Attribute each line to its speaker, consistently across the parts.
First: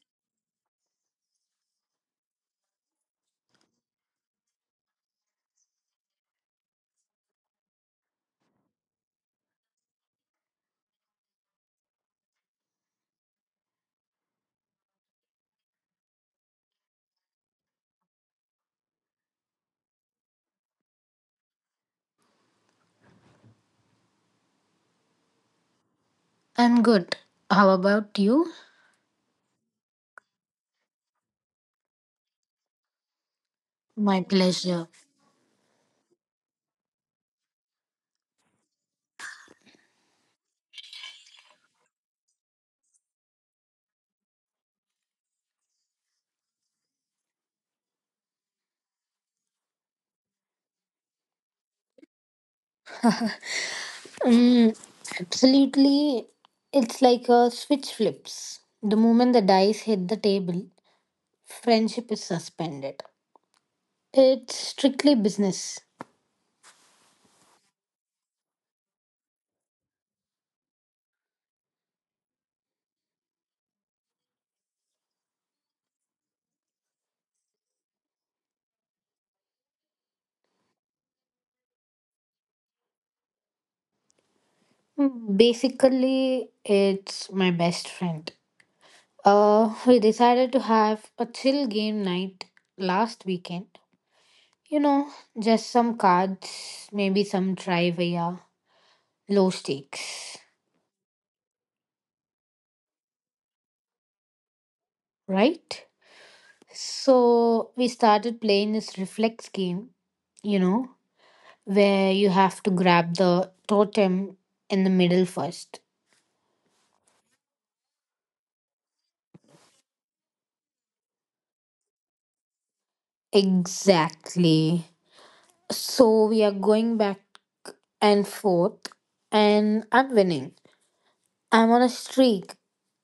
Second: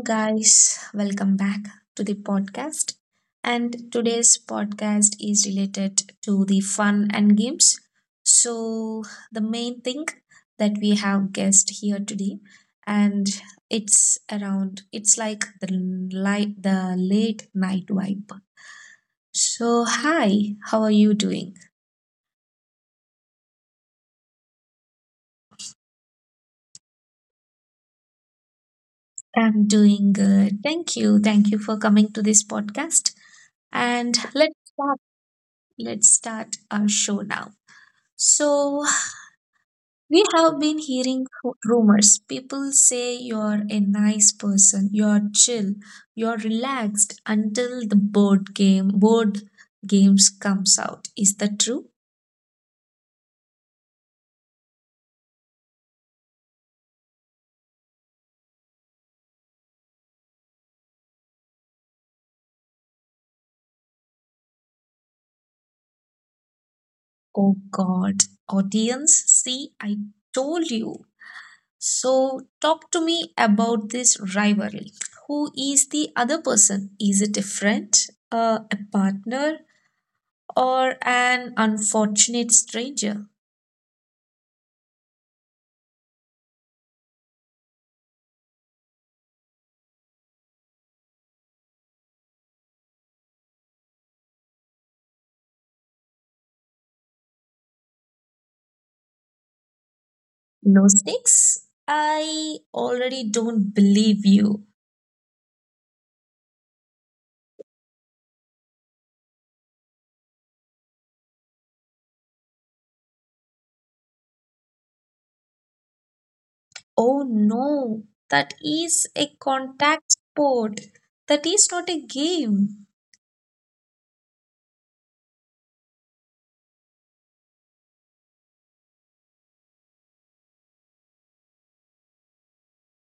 Speaker 1: guys. Welcome back to the podcast. And today's podcast is related to the fun and games. So, the main thing that we have guessed here today, and it's around, it's like the late night vibe. So, hi, how are you doing?
Speaker 2: I'm good. How about you?
Speaker 1: I'm doing good. Thank you. Thank you for coming to this podcast. And
Speaker 2: My
Speaker 1: let's
Speaker 2: pleasure.
Speaker 1: start. Let's start our show now. So, we have been hearing rumors. People say you're a nice person, you're chill, you're relaxed until the board games comes out. Is that true?
Speaker 2: Mm, Absolutely. It's like a switch flips. The moment the dice hit the table, friendship is suspended. It's strictly business.
Speaker 1: Oh god. Audience, see I told you. So talk to me about this rivalry. Who is the other person? Is it a friend, a partner, or an unfortunate stranger?
Speaker 2: Basically, it's my best friend. We decided to have a chill game night last weekend. You know, just some cards, maybe some trivia, low stakes,
Speaker 1: No snakes! I already don't believe you.
Speaker 2: right? So we started playing this reflex game, you know, where you have to grab the totem in the middle first.
Speaker 1: Oh no, that is a contact sport. That is not a game.
Speaker 2: Exactly. So we are going back and forth, and I'm winning. I'm on a streak,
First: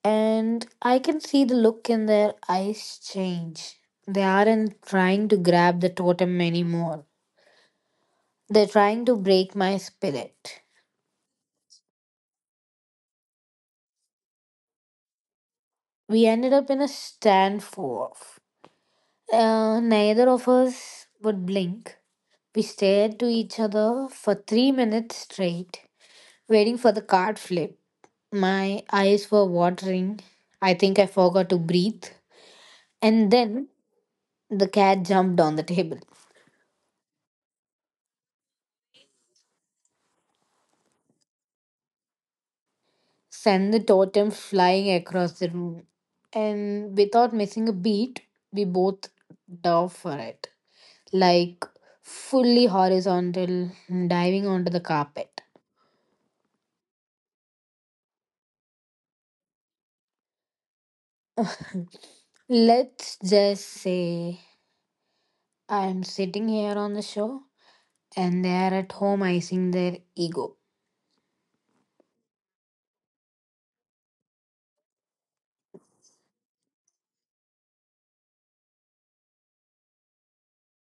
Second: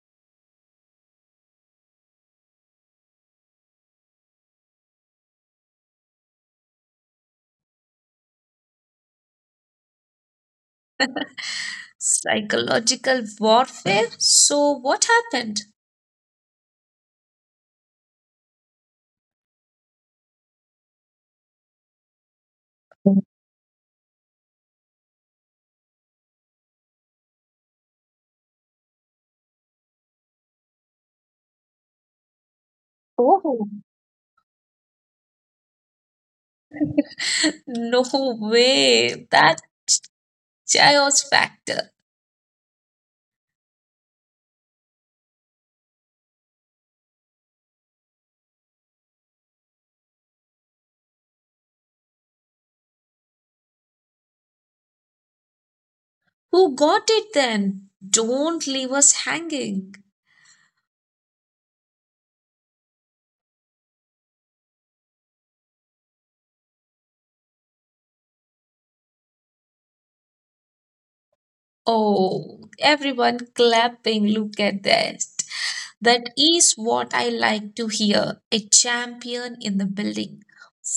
Speaker 2: and I can see the look in their eyes change. They aren't trying to grab the totem anymore, they're trying to break my spirit.
Speaker 1: Psychological warfare? So what happened?
Speaker 2: We ended up in a stand for. Neither of us would blink. We stared to each other for 3 minutes straight, waiting for the card flip. My eyes were watering. I think I forgot to breathe. And then
Speaker 1: Oh.
Speaker 2: the cat jumped on the table,
Speaker 1: No way. That chaos factor.
Speaker 2: sent the totem flying across the room. And without missing a beat, we both dove for it, like fully horizontal, diving onto the carpet.
Speaker 1: Who got it then? Don't leave us hanging.
Speaker 2: Let's just say I'm sitting here on the shore and they are at home icing their ego.
Speaker 1: Oh, everyone clapping. Look at that. That is what I like to hear. A champion in the building.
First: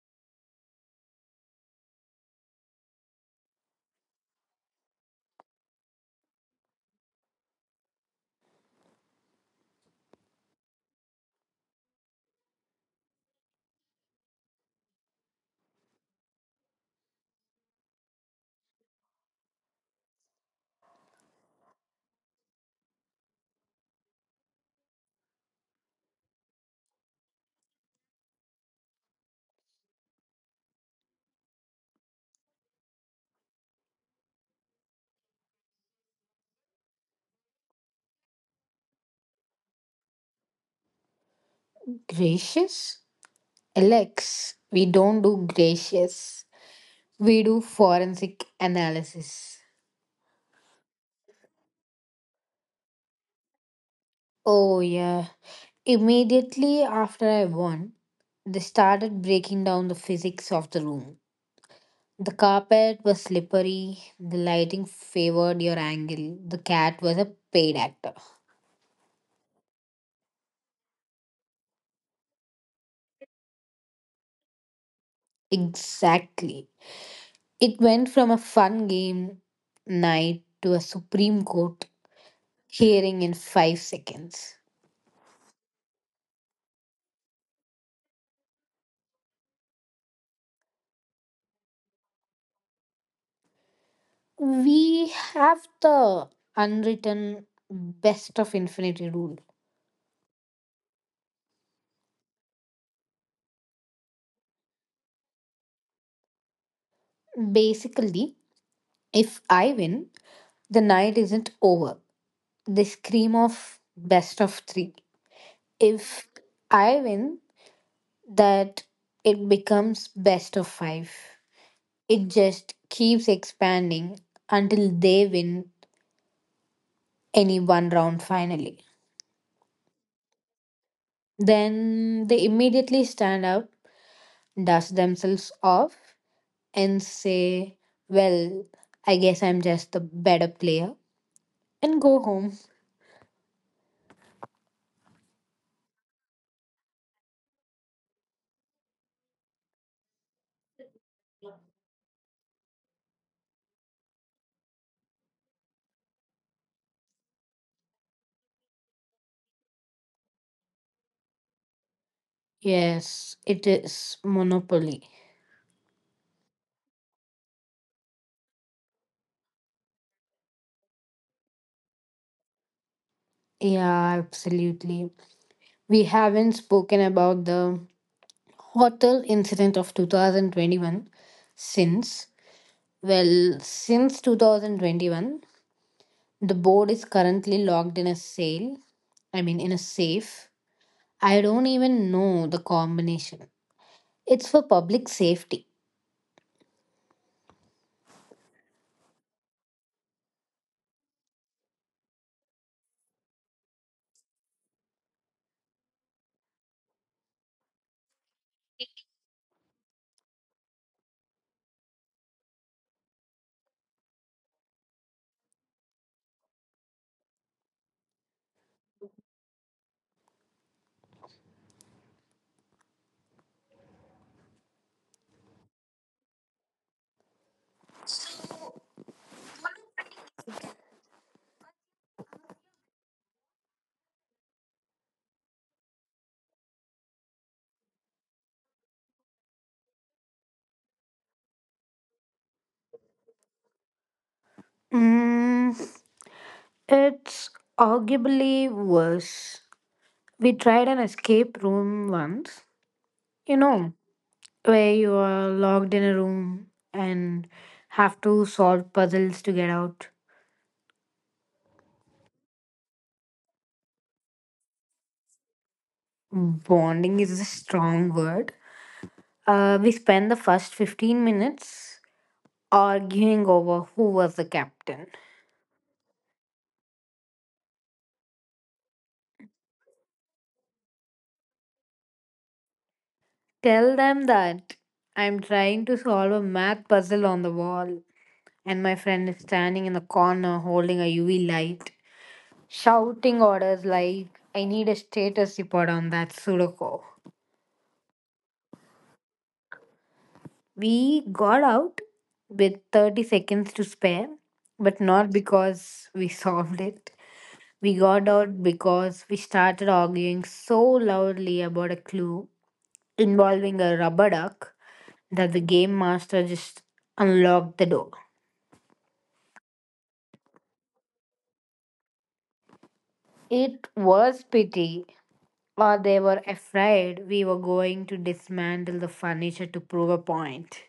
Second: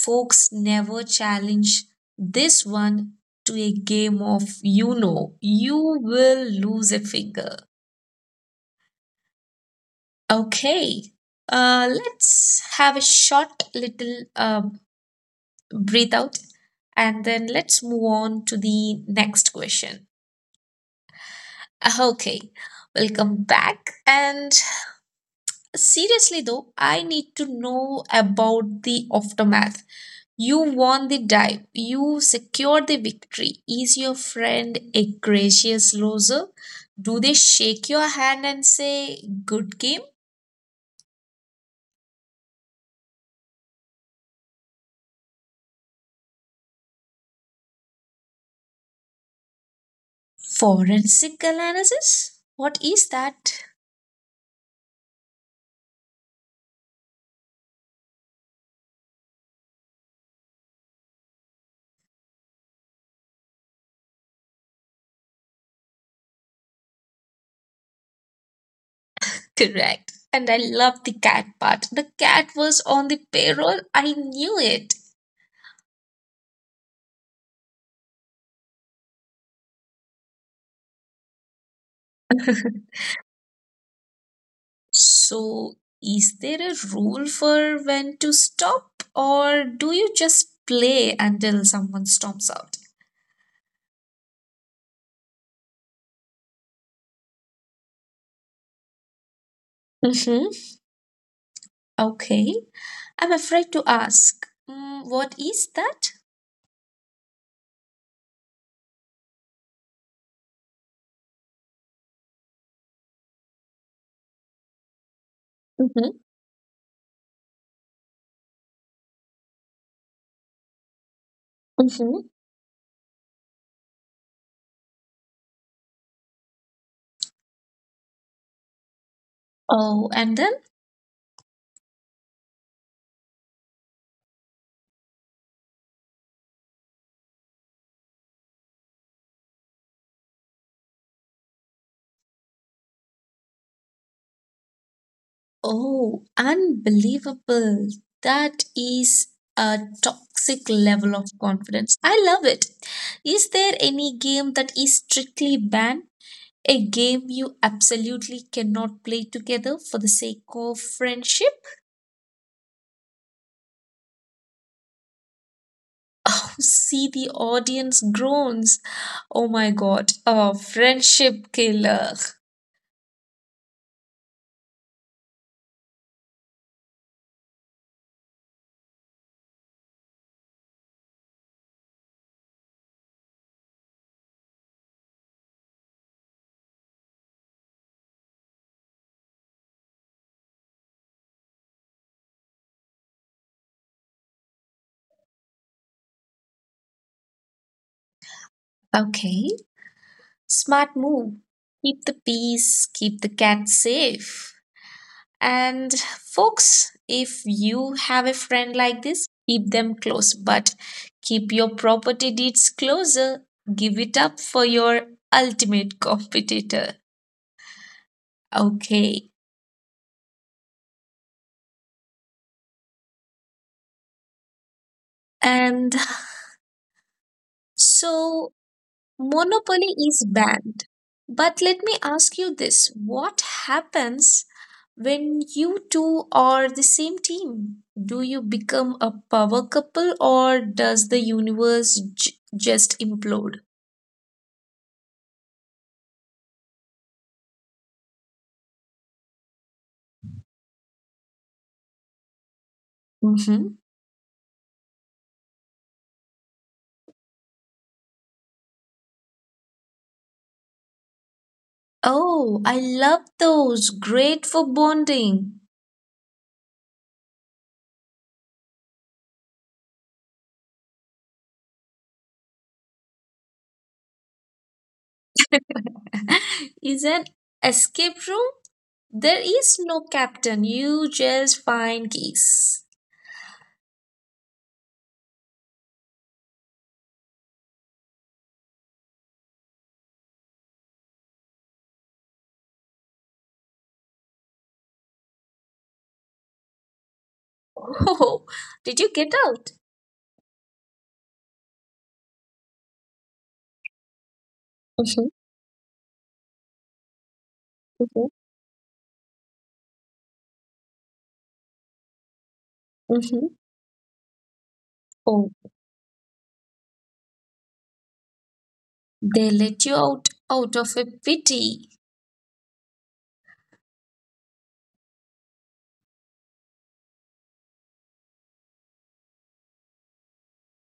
Speaker 1: Folks, never challenge this one to a game of, you know, you will lose a finger. Okay, let's have a short little breathe out, and then let's move on to the next question. Okay, welcome back. And seriously though, I need to know about the aftermath. You won the dive, you secured the victory. Is your friend a gracious loser? Do they shake your hand and say, "Good game"?
Speaker 2: Gracious? Alex, we don't do gracious. We do forensic analysis.
Speaker 1: Forensic analysis? What is that?
Speaker 2: Oh, yeah. Immediately after I won, they started breaking down the physics of the room. The carpet was slippery, the lighting favored your angle, the cat was a paid actor.
Speaker 1: Correct. And I love the cat part. The cat was on the payroll. I knew it.
Speaker 2: Exactly. It went from a fun game night to a Supreme Court hearing in 5 seconds.
Speaker 1: So, is there a rule for when to stop, or do you just play until someone storms out?
Speaker 2: We have the unwritten best of infinity rule.
Speaker 1: Mm-hmm. Okay, I'm afraid to ask. Mm, what is that?
Speaker 2: Basically, if I win, the night isn't over. They scream of best of three.
Speaker 1: Mm-hmm.
Speaker 2: If I win, that it becomes best of five.
Speaker 1: Mm-hmm.
Speaker 2: It just keeps expanding until they win any one round finally.
Speaker 1: Oh, and then?
Speaker 2: Then they immediately stand up, dust themselves off, and say, Well, I guess I'm just the better player, and go home.
Speaker 1: Oh, unbelievable. That is a toxic level of confidence. I love it. Is there any game that is strictly banned? A game you absolutely cannot play together for the sake of friendship?
Speaker 2: Yes, it is Monopoly.
Speaker 1: Oh, see, the audience groans. Oh my god, a friendship killer.
Speaker 2: Yeah, absolutely. We haven't spoken about the hotel incident of 2021 since. Well, since 2021, the board is currently locked in a sale, I mean, in a safe I don't even know the combination. It's for public safety.
Speaker 1: Okay, smart move. Keep the peace, keep the cat safe. And folks, if you have a friend like this, keep them close, but keep your property deeds closer. Give it up for your ultimate competitor. Okay, and so monopoly is banned. But let me ask you this, what happens when you two are the same team? Do you become a power couple, or does the universe just implode?
Speaker 2: Mm, it's arguably worse. We tried an escape room once, you
Speaker 1: Hmm.
Speaker 2: know, where you are locked in a room and have to solve puzzles to get out.
Speaker 1: Oh, I love those. Great for bonding.
Speaker 2: Bonding is a strong word. We spent the first 15 minutes arguing over who was the captain.
Speaker 1: Is an escape room? There is no captain. You just find keys.
Speaker 2: Tell them that I'm trying to solve a math puzzle on the wall, and my friend is standing in the corner holding a UV light, shouting orders like, I need a status report on that Sudoku.
Speaker 1: Oh, did you get out?
Speaker 2: We got out with 30 seconds to spare, but
Speaker 1: Mhm,
Speaker 2: not because we solved it. We
Speaker 1: mhm,
Speaker 2: got out because we started arguing so loudly about a clue
Speaker 1: mhm.
Speaker 2: involving a rubber duck
Speaker 1: Oh,
Speaker 2: that the game master just unlocked the door.
Speaker 1: they let you out of a pity.
Speaker 2: It was pity, or they were afraid we were going to dismantle the furniture to prove a point.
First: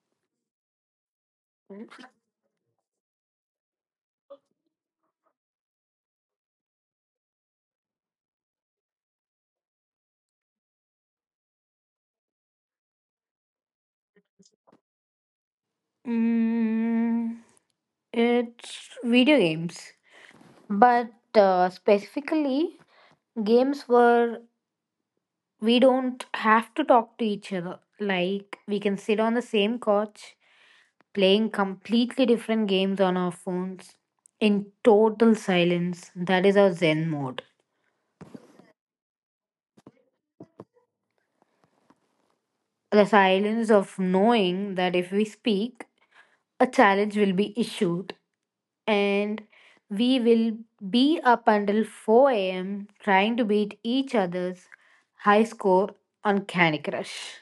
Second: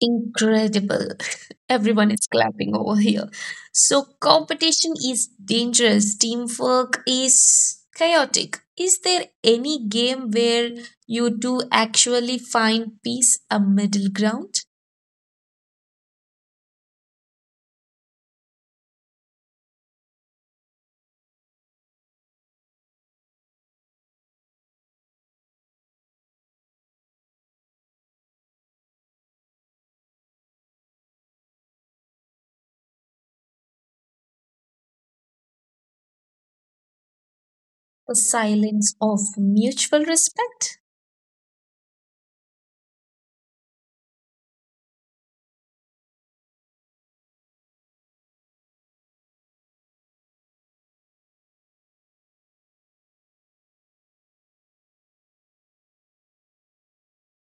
Speaker 1: Incredible. Everyone is clapping over here. So competition is dangerous. Teamwork is chaotic. Is there any game where you do actually find peace, a middle ground?
Speaker 2: Mm, it's video games. But specifically, games where we don't have to talk to each other. Like, we can sit on the same couch playing completely different games on our phones in total silence. That is our Zen mode.
Speaker 1: The silence of mutual respect?
Speaker 2: The silence of knowing that if we speak, a challenge will be issued and we will be up until 4 a.m. trying to beat each other's high score on Candy Crush.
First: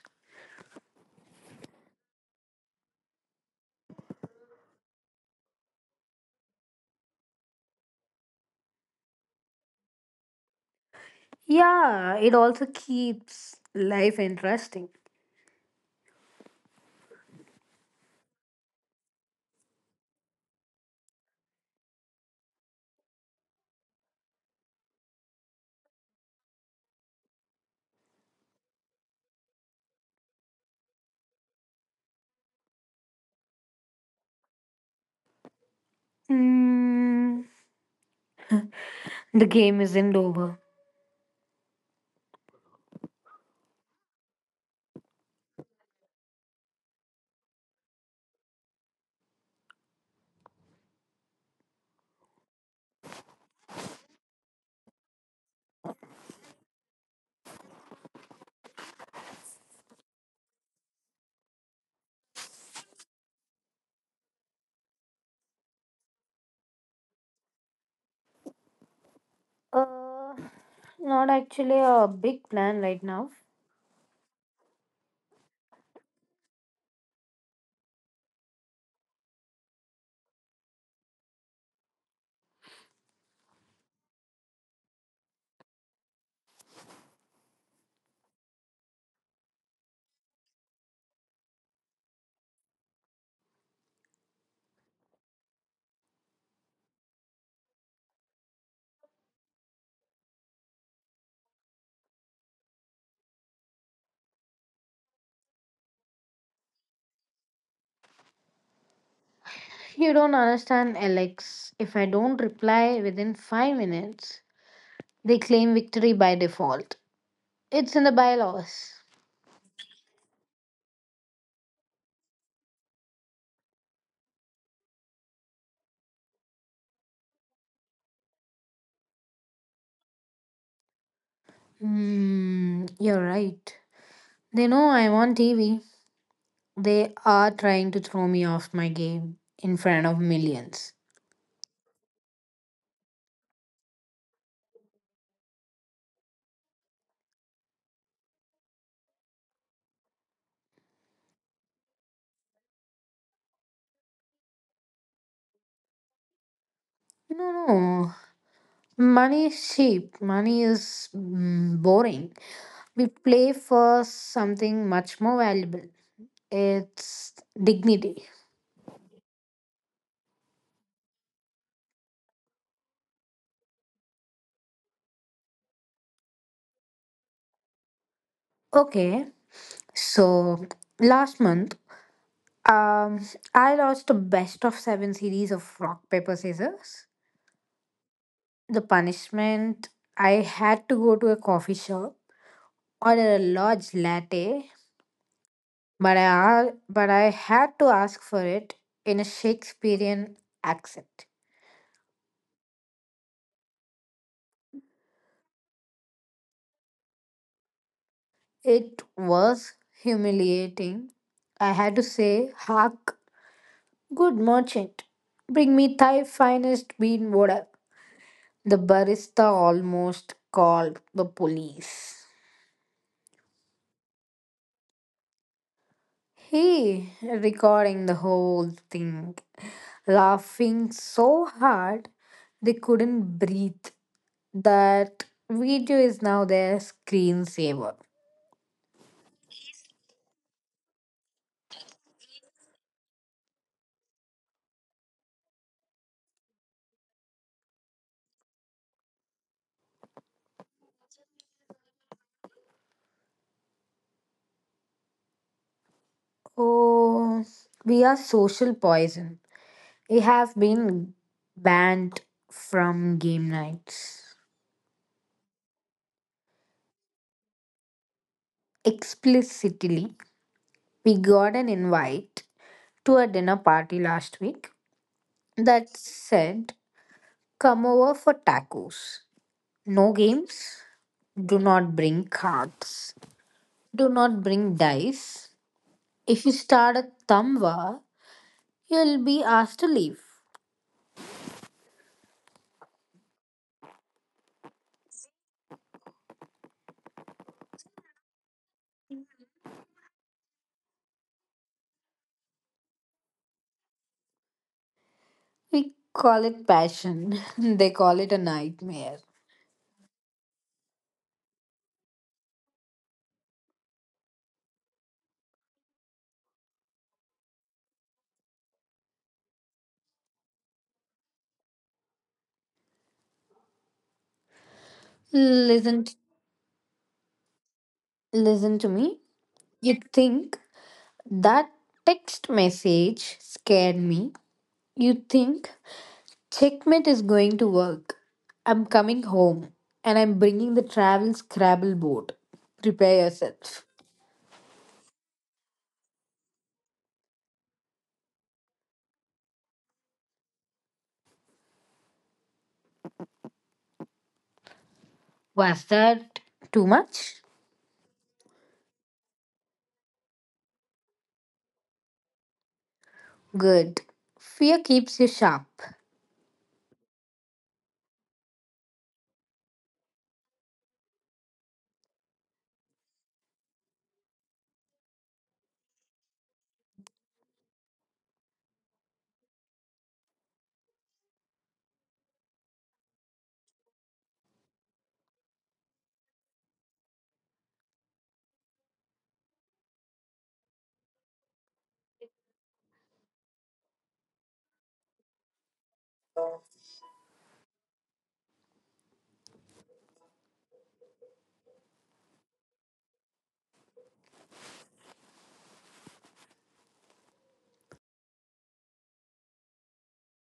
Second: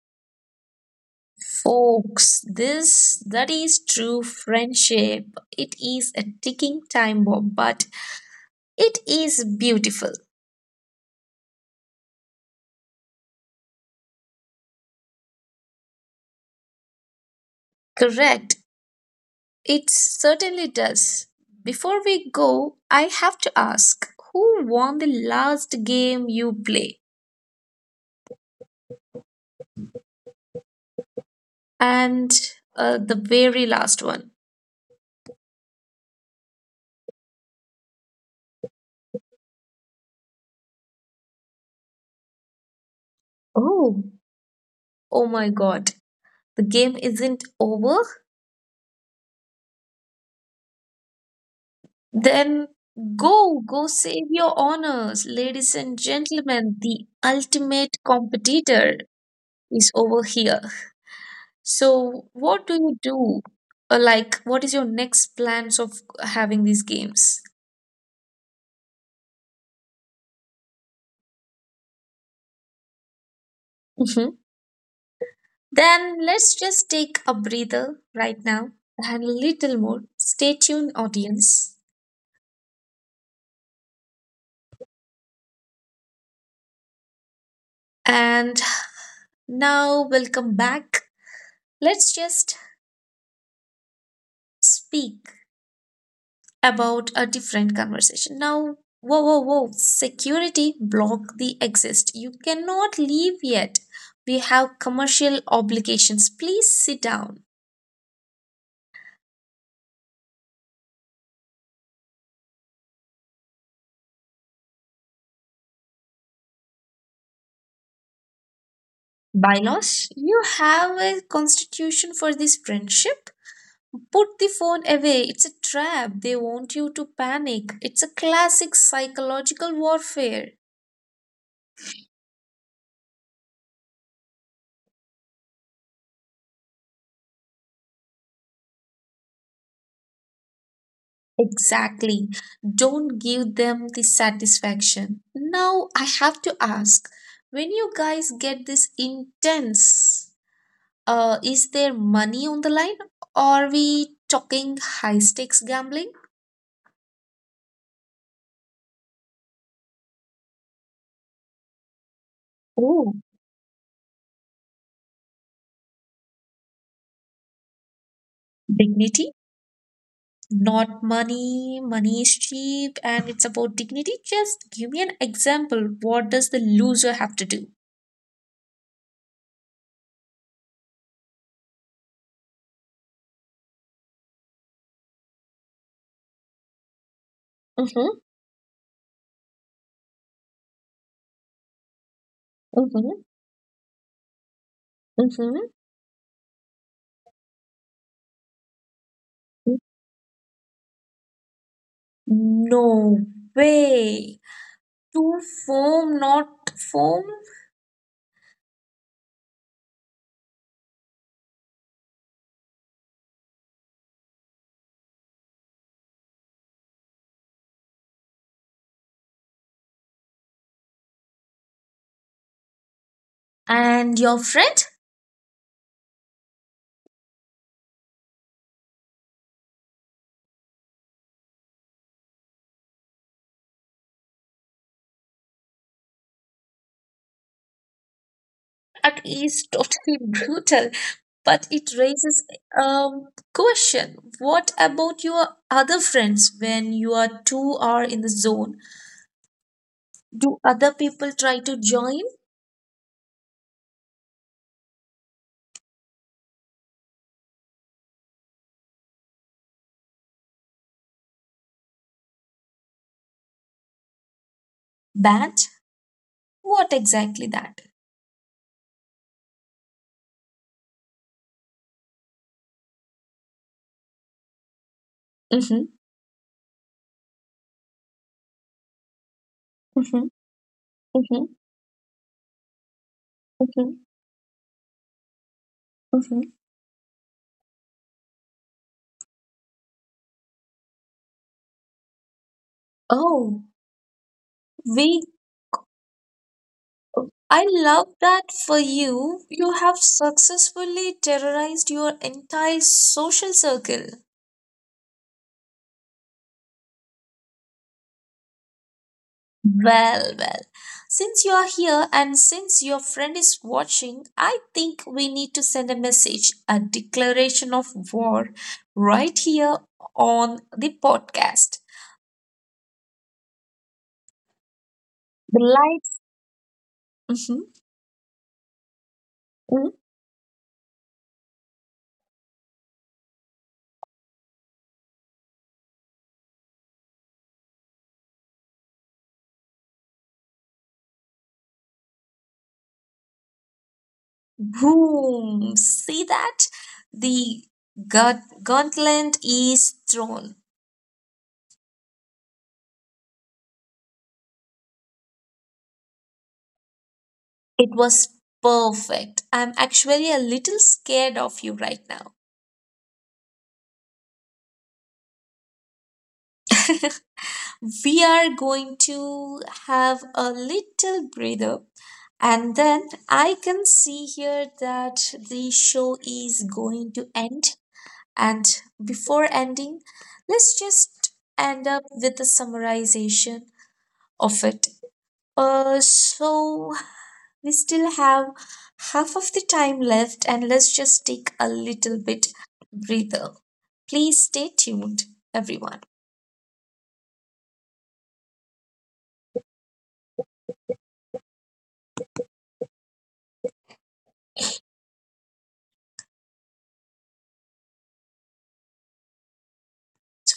Speaker 1: Folks, this that is true friendship. It is a ticking time bomb, but it is beautiful.
Speaker 2: Yeah, it also keeps life interesting.
Speaker 1: Correct. It certainly does. Before we go, I have to ask, who won the last game you play, and the very last one?
Speaker 2: Mm, the game isn't over.
Speaker 1: Oh, oh my god. The game isn't over? Then go, go save your honors, ladies and gentlemen. The ultimate competitor is over here. So, what do you do? Or like, what is your next plans of having these games?
Speaker 2: Uh, Not actually a big plan right now.
Speaker 1: Mhm. Then let's just take a breather right now and a little more. Stay tuned, audience. And now, welcome back. Let's just speak about a different conversation. Now, whoa, whoa, whoa, security block the exist. You cannot leave yet. We have commercial obligations. Please sit down.
Speaker 2: You don't understand, Alex. If I don't reply within 5 minutes, they claim victory by default. It's in the bylaws.
Speaker 1: Bylaws, you have a constitution for this friendship. Put the phone away. It's a trap. They want you to panic. It's a classic psychological warfare.
Speaker 2: You're right. They know I'm on TV. They are trying to throw me off my game in front of millions.
Speaker 1: Exactly. Don't give them the satisfaction. Now, I have to ask, when you guys get this intense, is there money on the line? Are we talking high stakes gambling?
Speaker 2: No, no. Money is cheap. Money is boring. We
Speaker 1: Oh,
Speaker 2: play for something much more valuable. It's dignity.
Speaker 1: dignity? Not money, money is cheap and it's about dignity. Just give me an example. What does the loser have to do?
Speaker 2: Okay, so last month, um, I lost the best of seven series of rock paper scissors.
Speaker 1: Mm-hmm,
Speaker 2: The punishment I had to go to a coffee shop,
Speaker 1: mm-hmm,
Speaker 2: order a large latte,
Speaker 1: mm-hmm.
Speaker 2: but but I had to ask for it in a Shakespearean accent.
Speaker 1: No way. To foam, not foam.
Speaker 2: It was humiliating. I had to say, "Hark, good merchant, bring me thy finest bean water." The barista almost called the police.
Speaker 1: And your friend?
Speaker 2: He recording the whole thing, laughing so hard they couldn't breathe. That video is now their screensaver.
Speaker 1: That is totally brutal. But it raises a question. What about your other friends when you are two are in the zone? Do other people try to join?
Speaker 2: Oh, we are social poison. We have been banned from game nights
Speaker 1: Band? What exactly that?
Speaker 2: explicitly. We got an invite to a dinner party last week
Speaker 1: Mhm.
Speaker 2: that said, Come over for tacos. No
Speaker 1: Mhm.
Speaker 2: games,
Speaker 1: Mhm.
Speaker 2: do not bring cards.
Speaker 1: Mhm.
Speaker 2: Do not bring dice.
Speaker 1: Mhm.
Speaker 2: If you start a thumb war, you'll be asked to leave.
Speaker 1: Oh, we I love that for you. You have successfully terrorized your entire social circle.
Speaker 2: We call it passion. They call it a nightmare.
Speaker 1: Well, well. Since you are here and since your friend is watching, I think we need to send a message, a declaration of war right here on the podcast. The
Speaker 2: Listen,
Speaker 1: lights. Mhm.
Speaker 2: listen to me. You think that text message scared me. You think checkmate is going to work. I'm coming home and I'm bringing the travel Scrabble board. Prepare yourself.
Speaker 1: Boom! See that? The gauntlet is thrown.
Speaker 2: Was that too much?
Speaker 1: It was perfect. I'm actually a little scared of you right now.
Speaker 2: Good. Fear keeps you sharp.
Speaker 1: We are going to have a little breather. And then I can see here that the show is going to end. And before ending, let's just end up with a summarization of it. Uh, so We still have half of the time left, and let's just take a little bit breather. Please stay tuned, everyone.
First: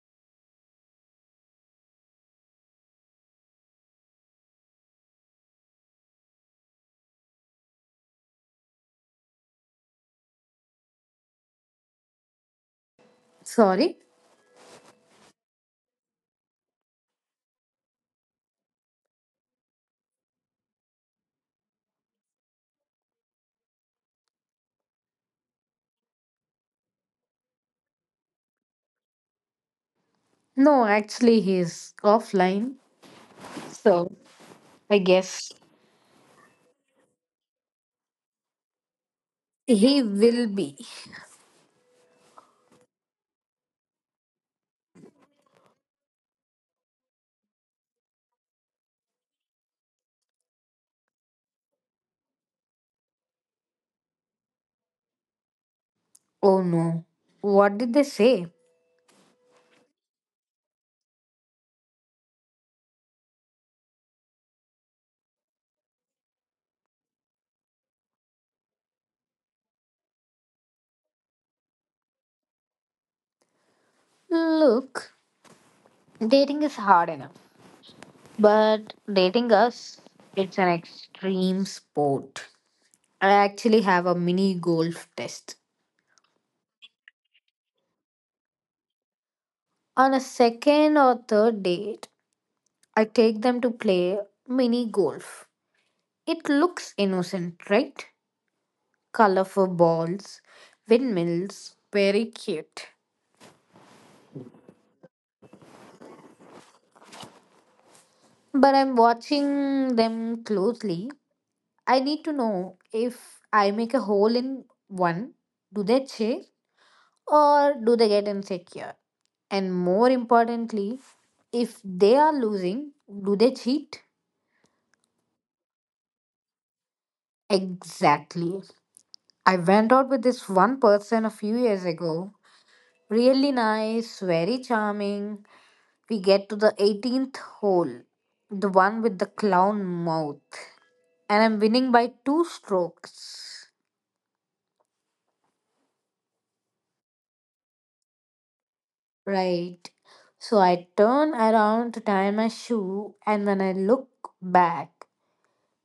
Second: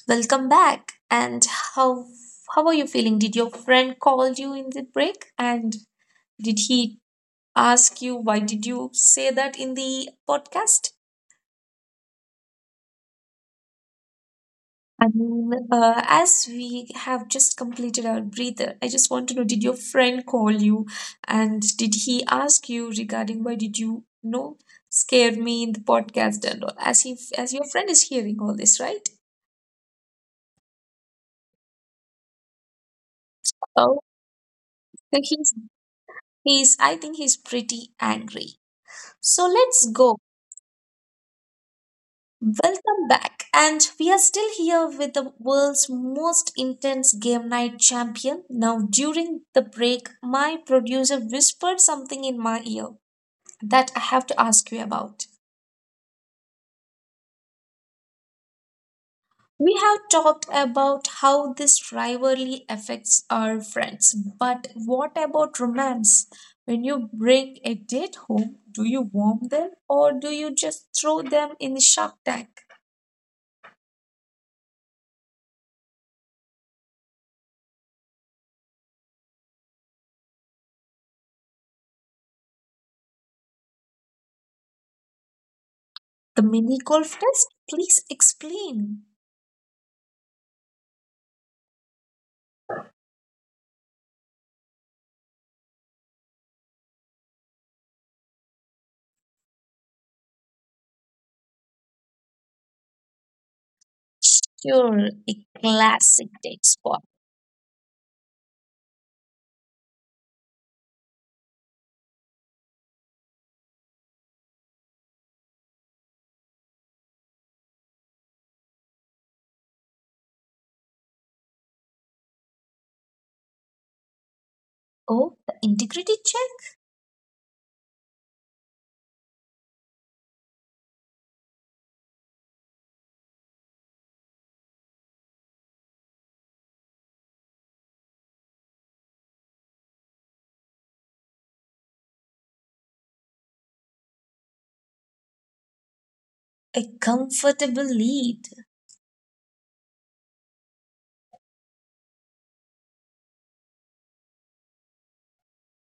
Speaker 1: Welcome back. And how how are you feeling? Did your friend call you in the break? And did he ask you why did you say that in the podcast?
Speaker 2: Sorry?
Speaker 1: I mean, as we have just completed our breather, I just want to know, did your friend call you, and did he ask you regarding why did you, you know, scare me in the podcast and all? As as your friend is hearing all this, right?
Speaker 2: No, actually, he's offline.
Speaker 1: Oh,
Speaker 2: So, I
Speaker 1: so
Speaker 2: guess
Speaker 1: he's, he's, I think he's pretty angry. So let's
Speaker 2: he
Speaker 1: go.
Speaker 2: will be.
Speaker 1: Welcome back. And we are still here with the world's most intense game night champion. Now, during the break, my producer whispered something in my ear that I have to ask you about.
Speaker 2: Oh no. What did they say?
Speaker 1: We have talked about how this rivalry affects our friends, but what about romance? When you bring a date home, do you warm them, or do you just throw them in the shark tank?
Speaker 2: Look, dating is hard enough. But dating us, it's an extreme sport. I actually have a mini golf test.
Speaker 1: The mini golf test? Please explain.
Speaker 2: On a second or third date, I take them to play mini golf. It looks innocent, right? Colorful balls, windmills, very cute.
Speaker 1: Sure, a classic date spot.
Speaker 2: But I'm watching them closely. I need to know if I make a hole in one, do they chase or do they get insecure? And more importantly, if they are losing, do they cheat?
Speaker 1: Oh, the integrity check?
Speaker 2: Exactly. I went out with this one person a few years ago. Really nice, very charming, we get to the 18th hole, the one with the clown mouth, and I'm winning by two strokes.
Speaker 1: A comfortable lead.
Speaker 2: Right. So I turn around to tie my shoe, and when I look back,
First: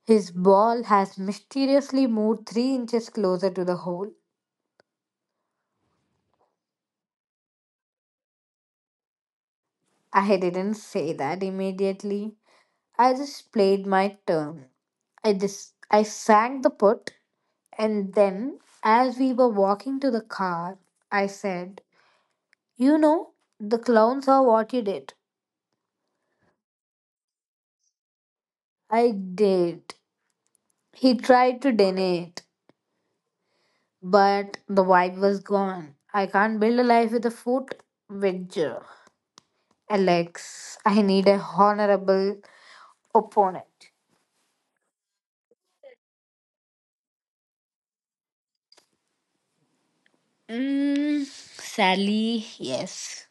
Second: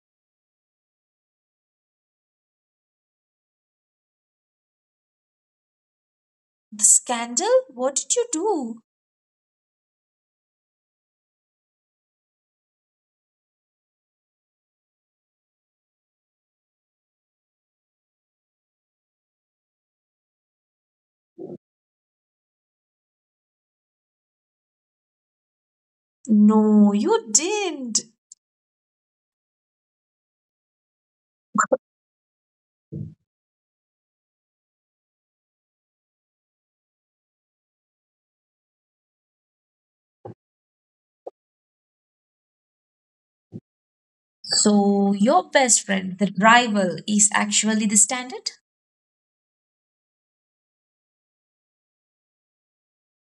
Speaker 2: his ball has mysteriously moved 3 inches closer to the hole.
Speaker 1: The scandal? What did you do?
Speaker 2: I didn't say that immediately. I just played my turn. I sank the putt, and then as we were walking to the car, I said, You know, the clowns are what you did.
Speaker 1: No, you didn't.
Speaker 2: I did. He tried to deny it, but the vibe was gone. I can't build a life with a foot wedger. Alex, I need a honorable opponent.
Speaker 1: So, your best friend, the rival, is actually the standard?
Speaker 2: Sadly, yes.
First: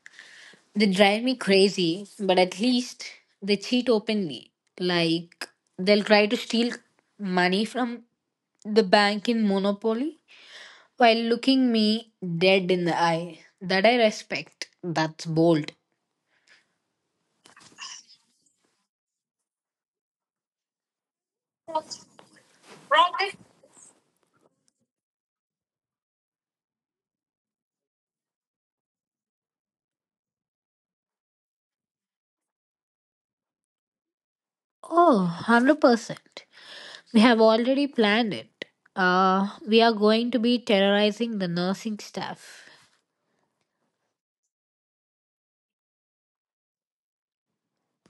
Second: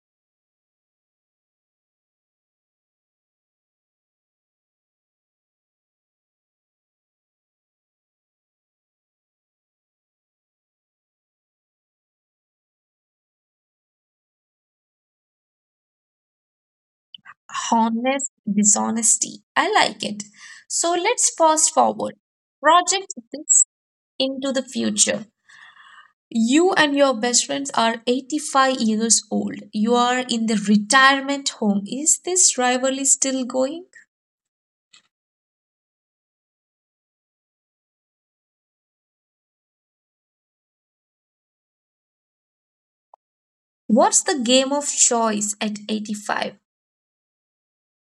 Speaker 2: They drive me crazy, but at least they cheat openly. Like, they'll try to steal money from the bank in Monopoly while looking me dead in the eye. That I respect. That's bold.
Speaker 1: Honest dishonesty. I like it. So, let's fast forward. Project this into the future. You and your best friends are 85 years old. You are in the retirement home. Is this rivalry still going?
Speaker 2: Oh, 100%. We have already planned it. We are going to be terrorizing the nursing staff.
Speaker 1: What's the game of choice at 85?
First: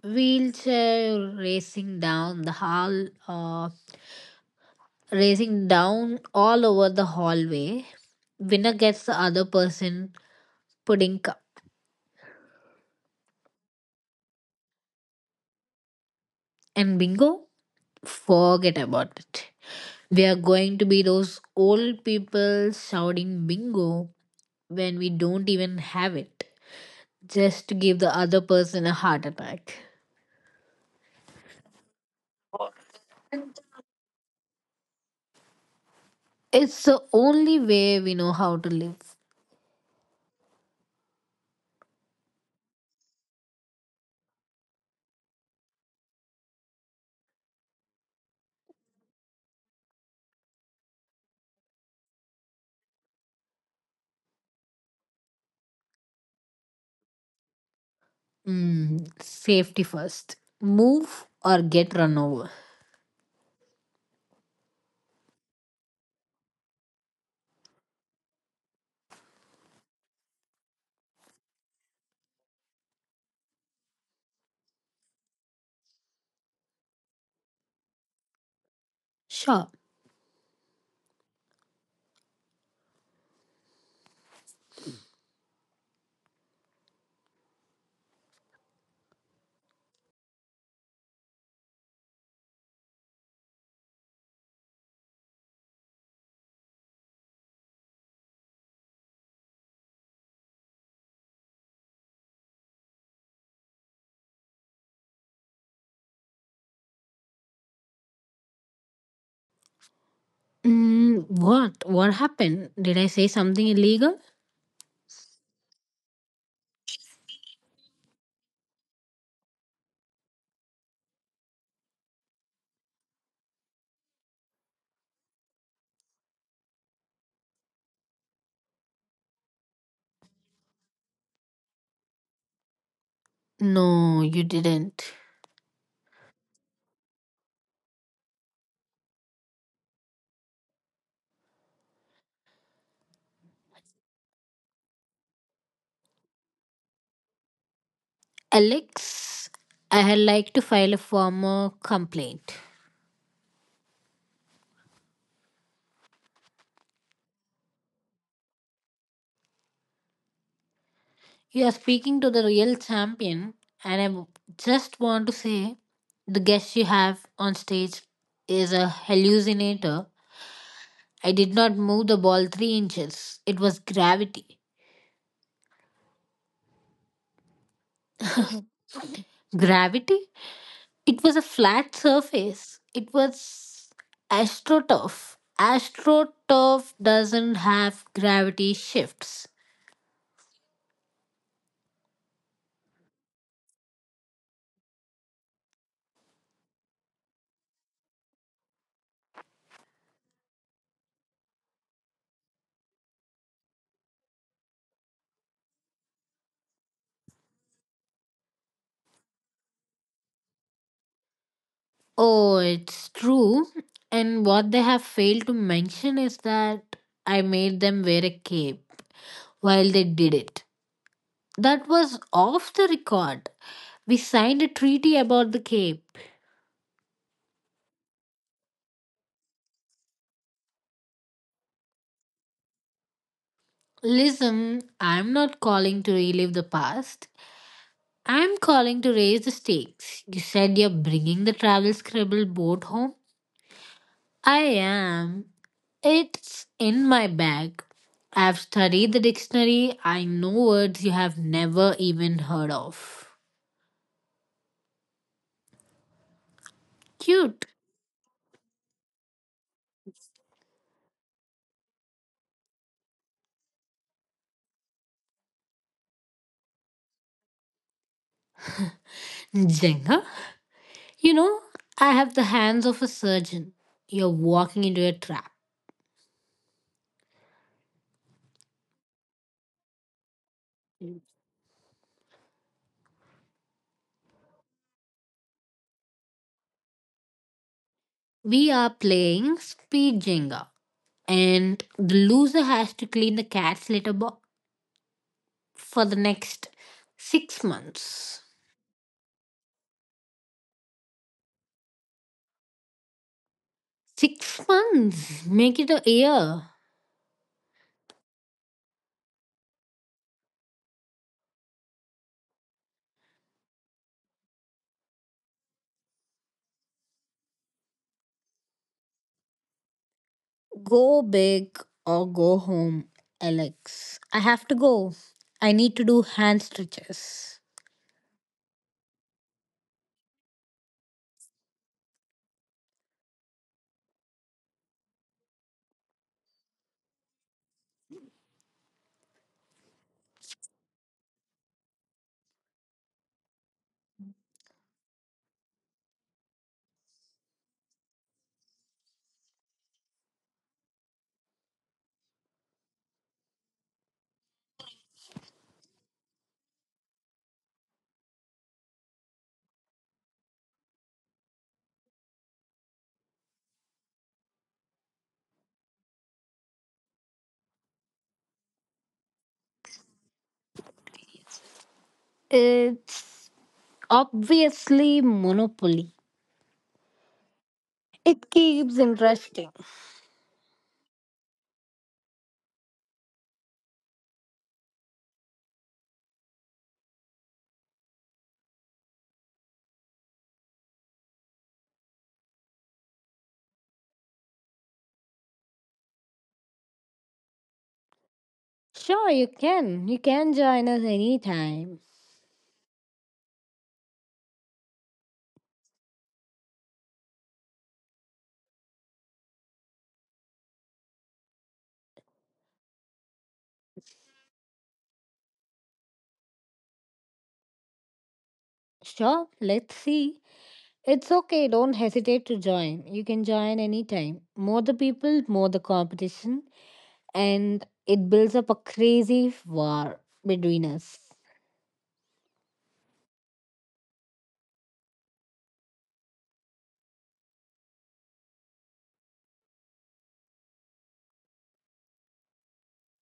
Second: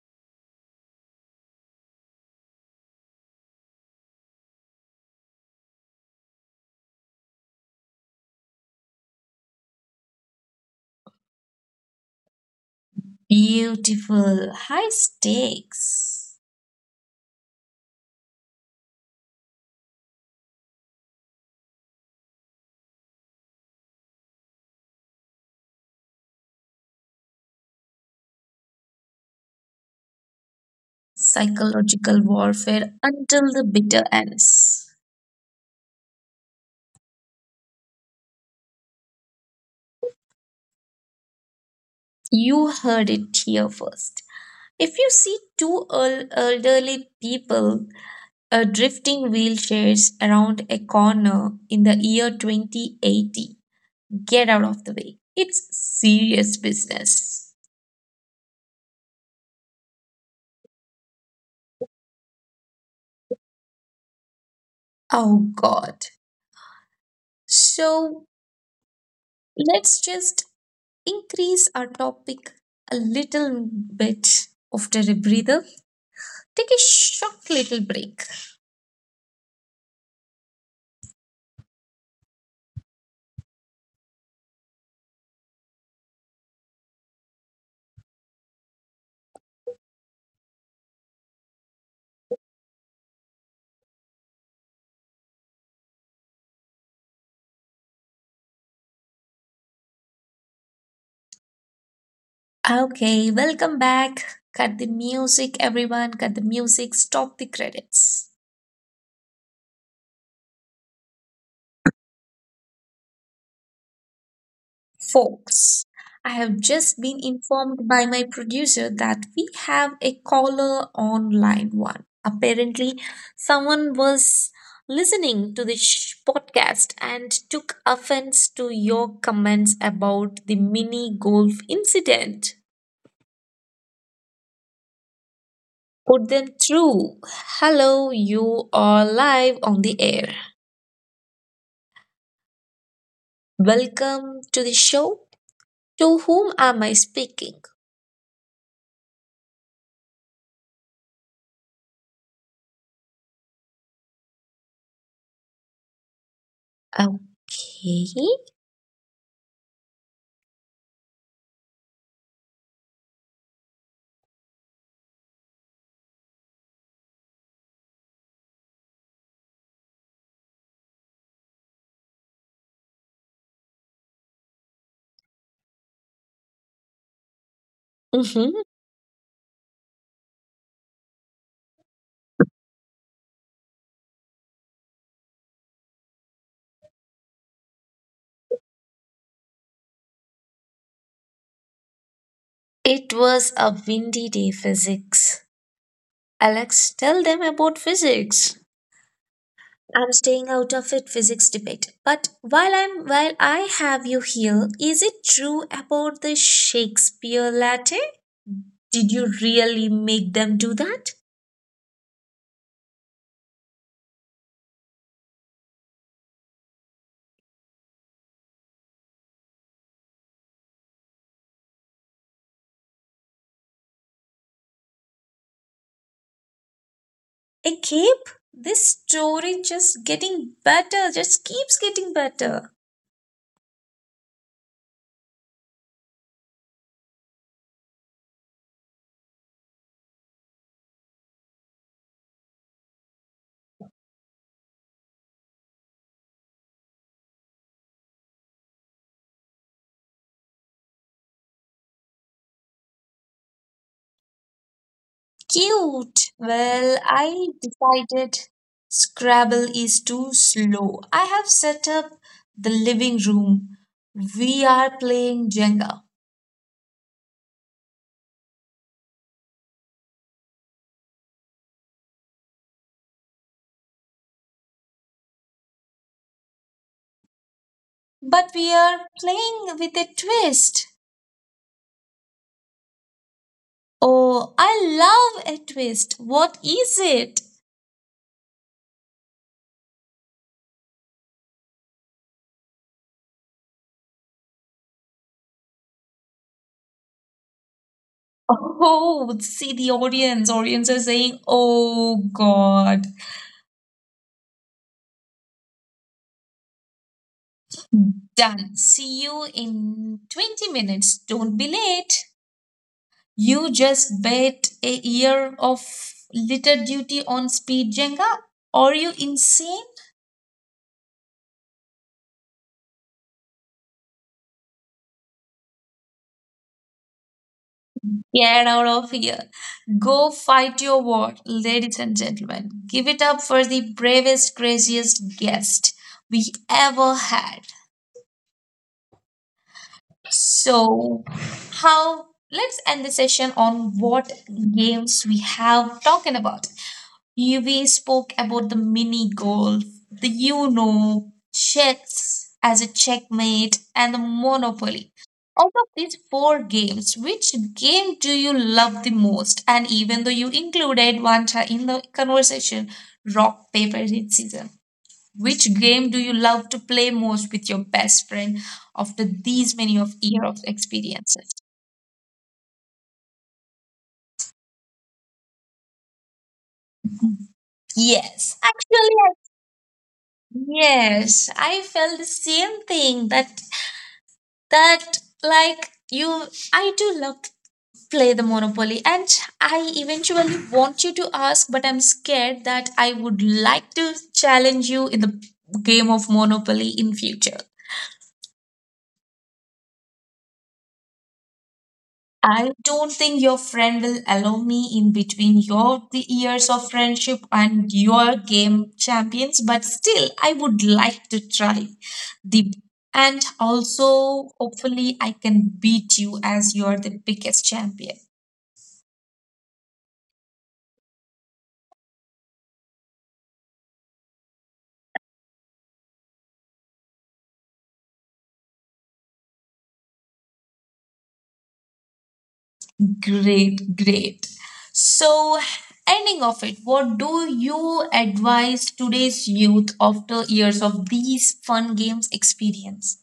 Speaker 2: Wheelchair racing down the hall, racing down all over the hallway. Winner gets the other person pudding cup.
Speaker 1: Beautiful. High stakes.
Speaker 2: And bingo, forget about it. We are going to be those old people shouting bingo when we don't even have it, just to give the other person a heart attack.
Speaker 1: Psychological warfare until the bitter ends.
Speaker 2: It's the only way we know how to live.
Speaker 1: You heard it here first. If you see two elderly people drifting wheelchairs around a corner in the year 2080, get out of the way. It's serious business.
Speaker 2: Safety first. Move or get run over.
Speaker 1: Oh God. So let's just increase our topic a little bit after a breather. Take a short little break.
Speaker 2: Sure.
Speaker 1: Okay, welcome back. Cut the music, everyone. Cut the music. Stop the credits.
Speaker 2: What? What happened? Did I say something illegal?
Speaker 1: Folks, I have just been informed by my producer that we have a caller on line one. Apparently, someone was listening to this podcast and took offense to your comments about the mini golf incident.
Speaker 2: No, you didn't.
Speaker 1: Put them through. Hello, you are live on the air. Welcome to the show. To whom am I speaking?
Speaker 2: Alex, I had like to file a formal complaint.
Speaker 1: Okay.
Speaker 2: You are speaking to the real champion, and I just want to say the guest you have on stage is a hallucinator. I did not move the ball 3 inches, it was gravity.
Speaker 1: Hmm.
Speaker 2: Gravity? It was a flat surface, it was astroturf. Astroturf doesn't have gravity shifts.
Speaker 1: It was a windy day, physics. Alex, tell them about physics. I'm staying out of it physics debate. But while I have you here, is it true about the Shakespeare latte? Did you really make them do that?
Speaker 2: Oh, it's true. And what they have failed to mention is that I made them wear a cape. While they did it. That was off the record. We signed a treaty about the Cape.
Speaker 1: A cape? This story just getting better, just keeps getting better.
Speaker 2: Listen, I'm not calling to relive the past. I'm calling to raise the stakes. You said you're bringing the travel scribble boat home? I am. It's in my bag. I've studied the dictionary. I know words you have never even heard of.
Speaker 1: Cute. Well, I
Speaker 2: Cute.
Speaker 1: decided Scrabble is too slow. I have set up the living room. We are playing Jenga,
Speaker 2: Jenga, you know, I have the hands of a surgeon. You're walking into a trap.
Speaker 1: but we are playing with a twist. Oh, I love a twist. What is it?
Speaker 2: We are playing speed Jenga, and the loser has to clean the cat's litter box for the next 6 months.
Speaker 1: Oh, see the audience. Audience are saying, oh God.
Speaker 2: 6 months? Make it a year.
Speaker 1: Done. See you in 20 minutes. Don't be late. You just bet a year of litter duty on speed, Jenga? Are you insane?
Speaker 2: Go big or go home, Alex. I have to go. I need to do hand stretches.
Speaker 1: Get out of here. Go fight your war, ladies and gentlemen. Give it up for the bravest, craziest guest we ever had. So, how let's end the session on what games we have talking about. We spoke about the mini golf, the Uno, chess as a checkmate, and the Monopoly. Out of these four games, which game do you love the most? And even though you included one in the conversation, rock, paper, scissors, which game do you love to play most with your best friend after these many of year of experiences?
Speaker 2: It's obviously Monopoly. It
Speaker 1: Yes,
Speaker 2: keeps
Speaker 1: actually,
Speaker 2: interesting.
Speaker 1: yes, I felt the same thing that like you, I do love to play the monopoly, and I eventually want you to ask, but I'm scared that I would like to challenge you in the game of monopoly in future.
Speaker 2: Sure, you can. You can join us anytime.
Speaker 1: I don't think your friend will allow me in between your the years of friendship and your game champions, but still I would like to try the and also hopefully I can beat you as you're the biggest champion.
Speaker 2: Sure, let's see. It's okay, don't hesitate to join. You can join anytime. More the people, more the competition, and it builds up a crazy war between us.
Speaker 1: Great, great. So, ending of it, what do you advise today's youth after years of these fun games experience?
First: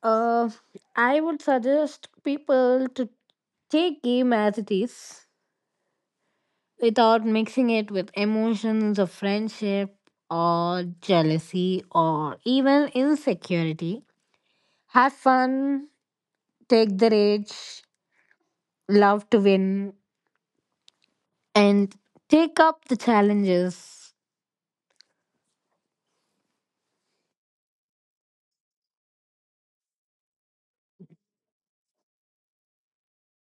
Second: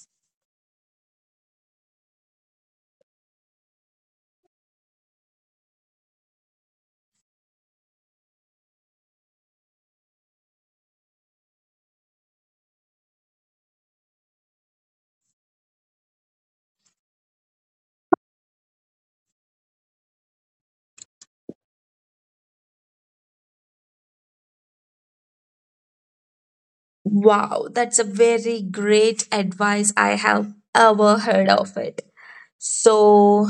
Speaker 2: Uh, I would suggest people to take game as it is without mixing it with emotions of friendship or jealousy or even insecurity. Have fun, take the rage, love to win, and take up the challenges
Speaker 1: Wow, that's a very great advice I have ever heard of it. So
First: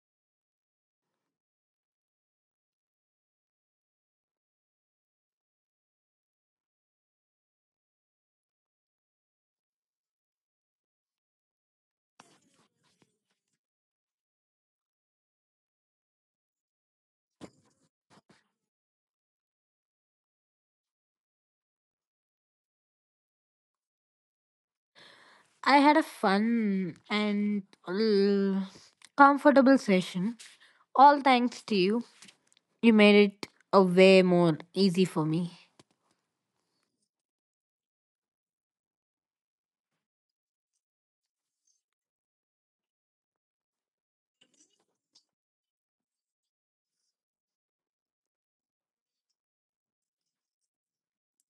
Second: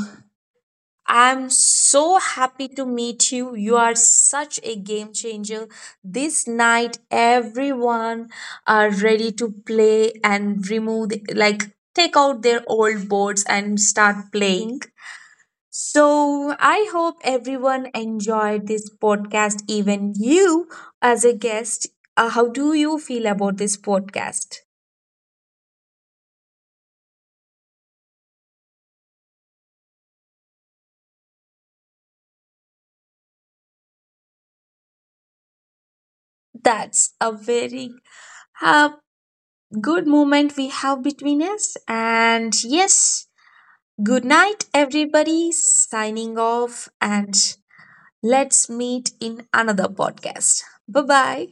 Speaker 1: I'm so happy to meet you. You are such a game changer. This night, everyone are ready to play and remove, the, like, take out their old boards and start playing. So, I hope everyone enjoyed this podcast, even you as a guest. How do you feel about this podcast?
Speaker 2: I had a fun and uh, comfortable session, all thanks to you. You made it a way more easy for me.
Speaker 1: That's a very uh, good moment we have between us. And yes, good night, everybody. Signing off, and let's meet in another podcast. Bye bye.